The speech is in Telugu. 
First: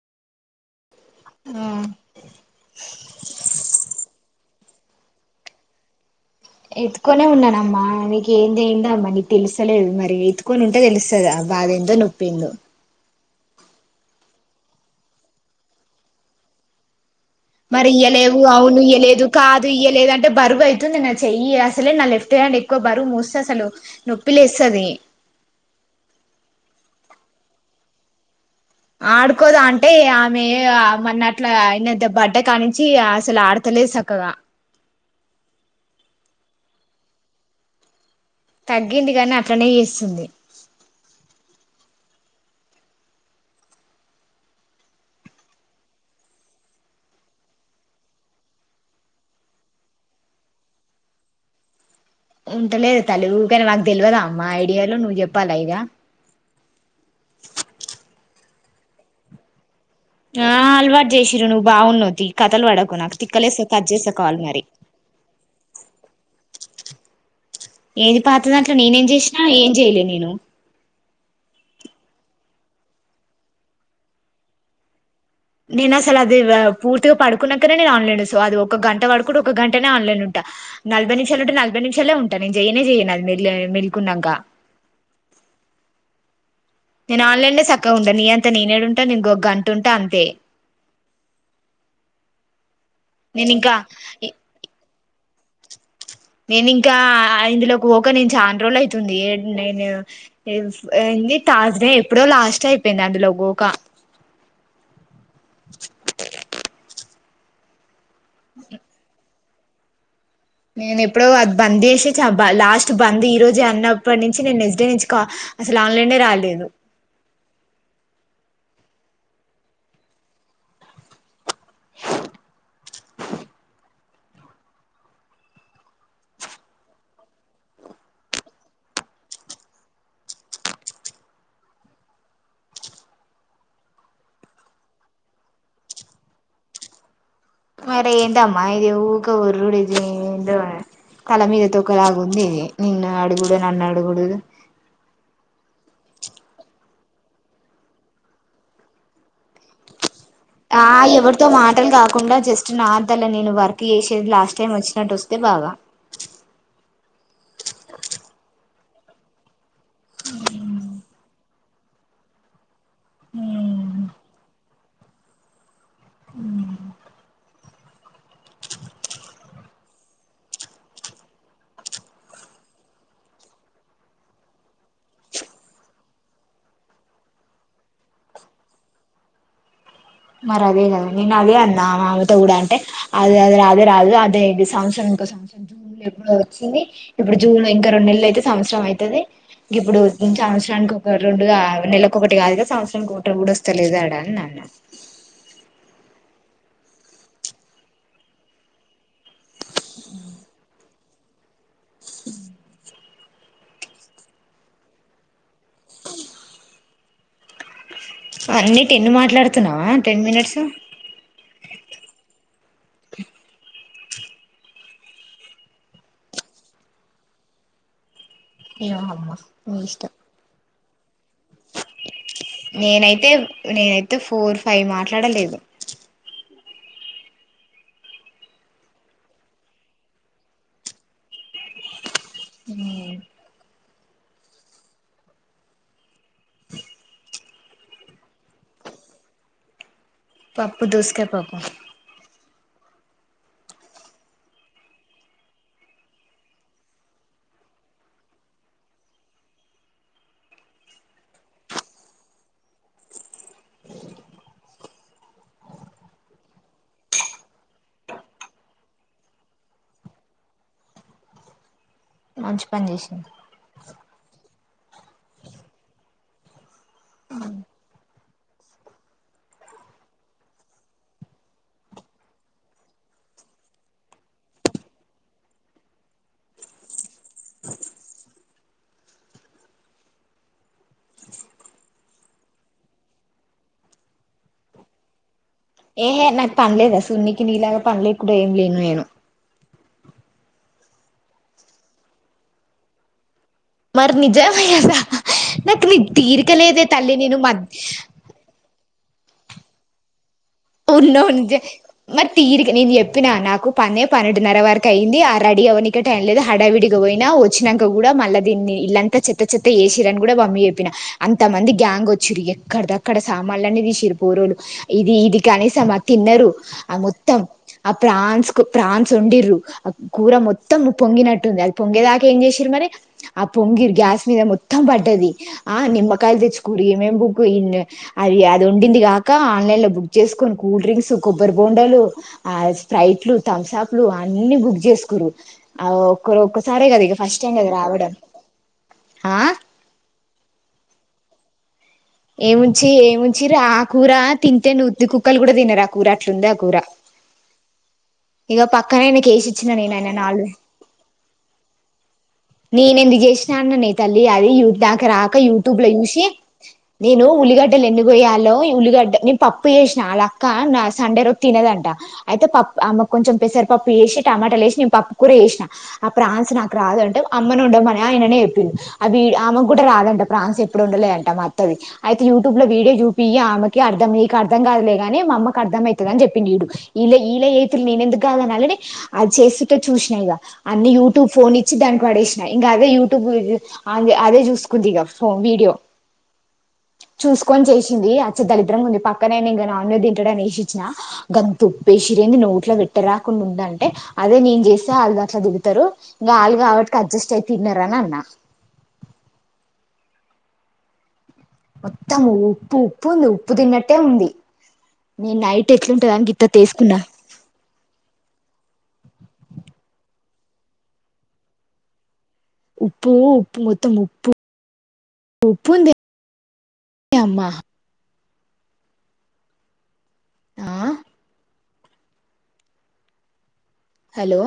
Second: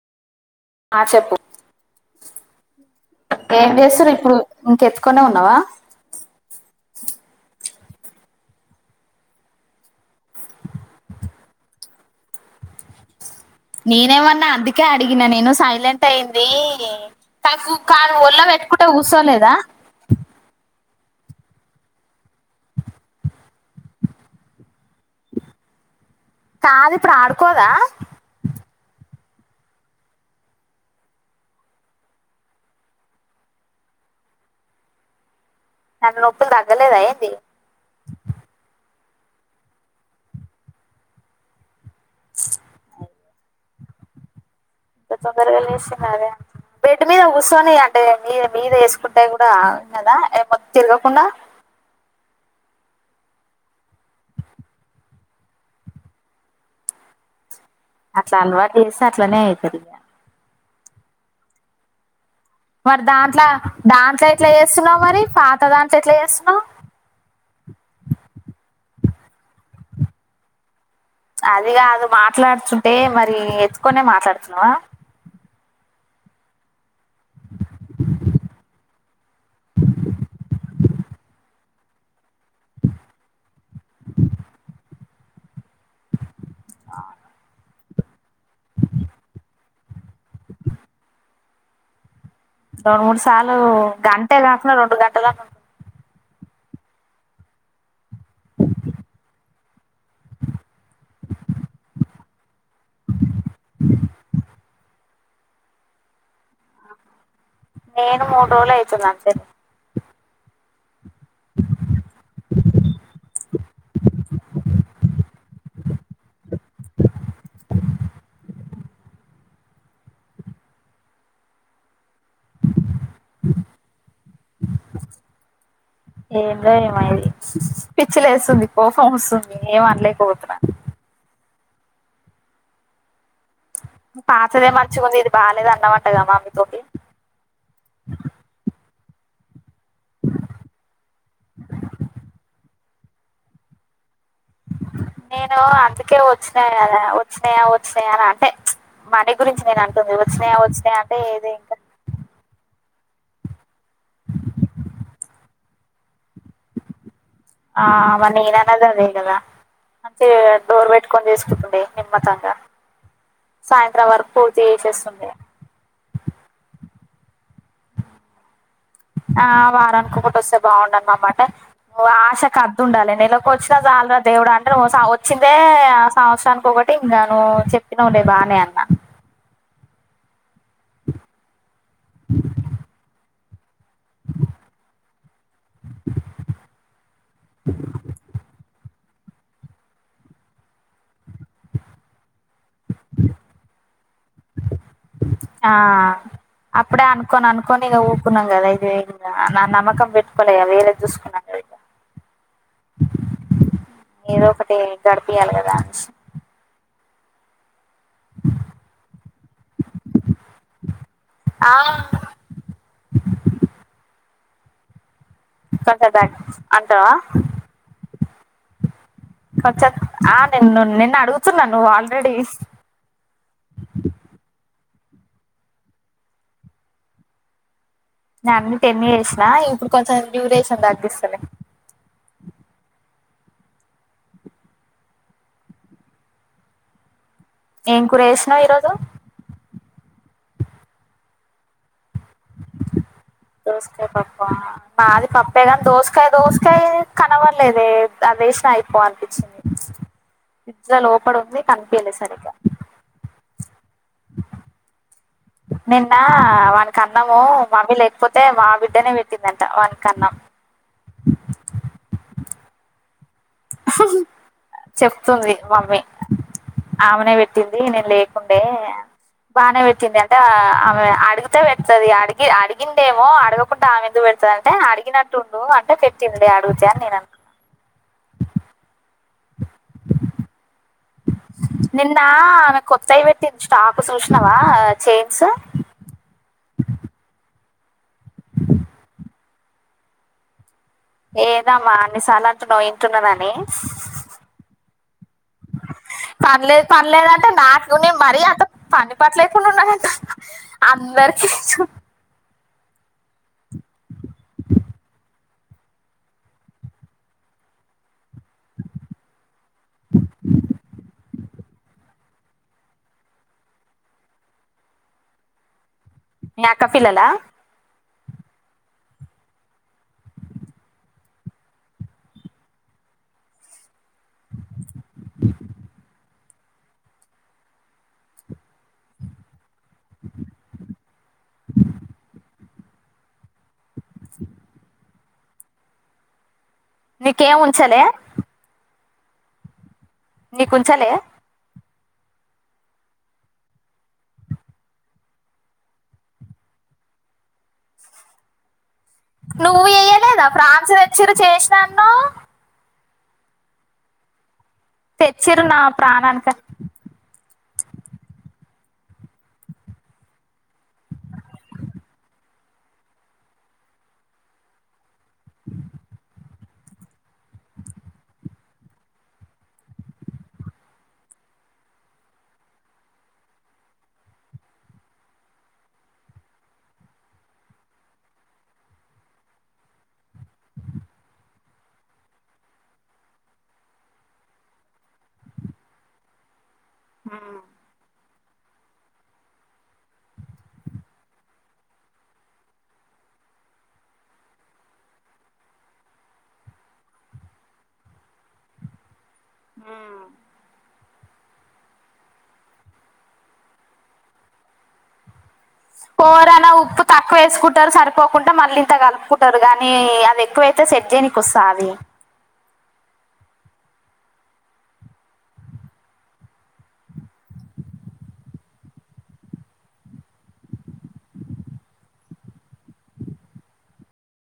ఆ చెప్పు. ఏం జేస్తురిప్పుడు.? ఇంకెత్త్కునే ఉన్నావా.? ! ఎత్త్కొనే ఉన్నానమ్మా. నీకు ఏందెందామ్మ నీక్ తెలుసలేదు మరి ఎత్తుకొనుంటే దెలుస్తదాబా. దెందో, నొప్పెందో. నేనేమన్నా అందుకే అడిగిన నేను సైలెంటయింది. మరి ఇయ్యలేవు, అవును ఇయ్వలేదు, కాదు ఇయ్వలేదు, అంటే బరువుయి. తుంది నా చెయ్యి. అసలే నా లెఫ్ట్ హ్యాండ్ ఎక్కువ బరువు మూస్తే అసలు నొప్పిలేస్తది. కాదిప్పుడు ఆడుకోదా.? ! ఆడుకోద అంటే ఆమె మన్న అట్ల అయిన దబడ్డ కానించి అసలు ఆడతలే స. కగా. నన్నొప్పుల్ దగ్గలేద ఏంది.? తగ్గింది గానీ అట్లనే ఏస్తుంది. అయ్యా. ఇంత తొందరగా లేసినాదే. బెడ్డు మీద గూసోని అంటే మీదె, మీదెసుకుంటే గూడా కదా ఏమొ తిరగకుండా. ! ఉంటలేదె తల్లి ఊకానె మాకు దెల్వదా అమ్మా ఐడియాలూ నువ్వ్ జెప్పాలా ఇగ. అట్లా అల్వాటు జేస్తే అట్లనే అయితదిగా. ఆ అల్వాటు జేసిరు నువ్వు బావున్నవ్ తీ. కథలు పడకు మరి నాకు దాంట్ల తిక్కలేస్తాది కట్ చేస్తా దాంట్ల కాల్ ఎట్లా మరి చేస్తున్నావు మరి పాత దాంట్ల ఎట్లా చేస్తున్నావు ఏది పాతందట్ల నేనేం చేసినా ఏం చెయలే నేను అదిగాదు మాట్లాడుతుంటే మరి ఎత్తుకొనే మాట్లాడుతున్నావా నేను అసలు అది రా పూర్తిగా పడుకున్నక నేను ఆన్లైన్ సో అది ఒక గంట పడుకుంటే ఒక గంటనే ఆన్లైన్ ఉంటా నలభై నిమిషాలు ఉంటే నలభై నిషాలె ఉం ట నేను చెయనే చేయను అది మ మెల్లుకున్నాక నేను ఆన్లైన్ సక్కగుండా నీ అంత నేనెడుంట ఇంకో గంట ఉంటా అంతే రెండు మూడు నేను సార్లు ఇంకా గంట కాకుడా రెండు గంటలన్న ఉంట నేనింక ఇందులోకి పోక నేను చన రోజులు అవుతుంది నేను న్ధీ తాజ్డే ఎప్పుడో లాస్ట్ అయిపోయింది అందులో గోక [unintelligible] నేను మూరోలు అత్తుంది అంతే నేను ఎప్పుడో అది బంద్ చేసే చ బ లాస్ట్ బంద్ ఈ రోజు అన్నప్పటి నుంచి నేను నెక్స్ట్ డే నుంచి కా అసలన్లైనే రాలేదు ఏందో ఏమది పిచ్చిలేస్తుంది కోపం వస్తుంది ఏమనలేకపోతన [unintelligible] పాతదే మర్చికుంది ఇది బాగాలేదు అన్నమాటగా మమ్మీతోటి మరి ఎందమ్మా ఇది ఊకె ఓర్రూడు ఏందో తల మీద తొక్కలాగు ఉంది ఇది నిన్ను అడుగుడు నన్ను అడుగుడు నేను అందుకే వచ్చిన కదా వచ్చినాయా వచ్చినాయా అంటే మనీ గురించి నేను అంటంది ఆ ఎవరితో మాటలు కాకుండా జస్ట్ నార్ తల నేను వర్క్ చేసేది లాస్ట్ టైం వచ్చినట్టు వస్తే బాగా ఆ మరే నేననేది అదే గద అంటే డోర్పెట్ కోనిచేసుకుంటండే నిమ్మతంగా ఉమ్ సాయంత్రం వరకు పూర్తి చేసేస్తుంది [unintelligible] ఆ వారనీకోకటి వస్తే బాగుండు అన మాట ఓ ఆశకద్దు ఉండాలి నెలకి వచ్చినా చాలరా దేవుడు అంటే వచ్చిందే ఆ సంవత్సరానికి ఒక కాట్టి ఇంకాను చెప్పినఉలే బాగానే అన్నా మరి అదే కదా నేను అదే అన్నా మామతో కూడా అంటే అదేఅదే అదే రాదు అదేది సంత్సరం ఇంకో సంవత్సర జూన్ ఎప్పుడు వచ్చింది ఇప్పుడు జూన్ ఇంకా రెండు నెలలు అయితే [inaudible] సంవత్సరం అయితది గిప్పుడు సంవత్సరానికి ఒక రెండు నెలకోకటి కాదు సంవత్సరానికి ఒకటి కుడుస్తలేదన్న ఆ అప్పుడే అనుకోని అనుకోని ఇక ఊప్పున్నాం కదా ఇదు వే నా నమ్మకం పెట్టుకోలే కద వేరే చూసుకున్నాను ఏదో ఒకటి గడిపియాలి కదా అన్ని టెన్ మాట్లాడుతున్నావా టెన్ మినిట్స్ ఆ [unintelligible] అంటవా ఏమమ్మ నీ ఇష్టం ను నిన్నడుగ్ నేనైతే నేనైతే ఫోర్ ఫైవ్ మాట్లాడలేదు న అన్నీ టెన్ చేసిన ఇప్పుడు కొంచెం డ్యూరేషన్ తగ్గిస్తుంది ఉమ్ ఏం కూర చేసినవ్ ఈరోజు పప్పు దోసుకా పప్పు దోసకాయ పప్పా మాది పప్పే కాని దోసకాయ దోసకాయ కనవడలేదే వేష్ణ అయిపో అనిపించింది అస్సలు లవపడుద్ది కనిపియల సరిగ్గా నిన్న వానకి అన్నము మమ్మీ లేకపోతే మా బిడ్డనే పెట్టిందంట వానికి అన్నం మంచి పని చేసింది చెప్తుంది మమ్మీ ఆమెనే పెట్టింది నేను లేకుండే అ బానే పెట్టింది అంటే ఆమె అడిగితే పెడుతుది అడిగి అడిగిండేమో అడగకుండా ఆమెందుకు పెడత పెడుతది అంటే అడిగినట్టుండు అంటే పెట్టింది అడుగుతే అని నేను అంటున్న అ నిన్నా ఆమె కొత్తయి పెట్టింది స్టాకు చూసినావా చైన్స్ ఏహే నాకు పనిలేదా సూన్నీకి నీలాగా పనిలేకుడా ఏం లేను నేను ఏందమ్మా అన్నిసార్లు అంటున్నావ్ వింటున్నాని మరి నిజమే కదా నాకు నీ తీరిక పని లేదే లేదు పని తల్లి లేదు నేను మ అంటే నాకు నువ్వు మరి అంత పని పాట లేకుండా ఉన్నానంట ఉన్నావును అందరికి నిజ మరి తీరిక నేను చెప్పిన నాకు పనే పన్నెండున్నర వరకు అయింది ఆ రెడీ అవ్వనీకే టైం లేదు హడావిడిగా పోయిన వచ్చినంక కూడా మళ్ళీ దీన్నీ ఇల్లు అంత చెత్త చెత్త చేషీర్రు అని కూడా మమ్మీకి చెప్పిన అంతమంది గ్యాంగ్ వచ్చిడ్రు ఎక్కడిది అక్కడ సామాన్లు అన్ని తీషిర్రు పోరోలు ఇది ఇది కనీసం ఆ తిన్నరు మీ అక్క ఆ పిల్లల మొత్తం ఫ్రాన్స్ కు ఫ్రాన్స్ వండిండ్రు ఆ కూర మొత్తం పొంగినట్టుంది అది పొంగే దాకా ఏం చేషిర్రు మరి ఆ పొంగి గ్యాస్ మీద మొత్తం పడ్డది ఆ నిమ్మకాయలు తెచ్చు ఏమేం బుక్ అది అది ఉండింది కాక ఆన్లైన్ లో బుక్ చేసుకుని కూల్ డ్రింక్స్ కొబ్బరి బోండాలు ఆ స్ప్రైట్ లు థమ్సప్ లు అన్నీ బుక్ చేసుకుర్రు ఆ ఒక్కరొకరు సరే కదా ఇక ఫస్ట్ టైం నీకేం కదా ఉంచలే రావడం ఆ నీకు ఉంచలే ఏముంచి ఏమి ఉంచిర్రు ఆ కూర తింటే నుత్తి కుక్కలు కూడా తినరు ఆ కూర అట్లుంది ఆ కూర ఇక పక్కన ఆయనకు కేసి ఇచ్చిన నువ్వు నేను ఆయన నాలు వేయలేదా ఫ్రాన్స్ తెచ్చిరు చేసినాను నేనెందుకు ఏషిన్నాను నీ తల్లి అది యూట్యూబ్ దాక రాక తెచ్చిరు నా యూట్యూబ్ లో చూసి ప్రాణానికి నేను ఉల్లిగడ్డ ఎన్ని కొయ్యాలో ఉల్లిగడ్డ నేను పప్పు చేసిన వాళ్ళ అక్క నా సండే రోజు తిన్నదంట అయితే పప్పు ఆమెకు కొంచెం పెసరపప్పు చేషీ టమోటాలు వేషి నేను పప్పు కూర చేషిన ఆ ప్రాన్స్ నాకు రాదంటే అమ్మను ఉండమని నిన్ననే చెప్పిండు అవి అమే కూడా రాదంట ప్రాన్స్ ఎప్పుడు వండలేదంట మా అత్తవి అయితే యూట్యూబ్ లో వీడియో చూపియ్యిఆమెకి అర్థంమయి అర్థం కాదులే గాని మామ్మకు అర్థమయితుదని చెప్పండు ఈడు ఇలే ఇలా ఎతులు నేను ఎందుకు కాదనాలని అని అది చేస్తు చూషినా ఇగ అన్ని యూట్యూబ్ ఫోన్ ఇచ్చి దాని పడేషినా ఇంకా అదే యూట్యూబ్ అదే అదే చూసుకుంది ఇక ఫోన్ వీడియో చూసుకొని చేసింది చ దరిద్రంగా ఉంది పక్కనే ఇంక నాన్ వెజ్ తంటడనేషి ఇచ్చినా గ దొప్పేషిరింది నోట్లోపెట్ట రాకుండా ఉంద అంటే అదే నేను చేస్తే ఆళ్ళ ద అట్లా దిగుతారు ఇంకా ఆళ్ళుకాబట్ ఇంక అడ్జస్ట్ అయి తిన్నరనఅన్నా మ్ మొత్తం ఉప్పు ఉప్పు ఉంది ఉప్పు తిన్నట్టే ఉంది నేను నైట్ ఎట్లుంటదని గిత్త కూరల తీసుకున్నా ఉప్పు తక్కువ వేసుకుంటారు సరిపోకుండా మళ్ళీంత గలుపు కుంటారు గానీ అది ఎక్కువైతే సెట్ చేయనీకి వస్తాది ఉప్పు ఉప్పు మోత్తం ఉప్పు ఉప్పుందె అమ్మా ఆ హలో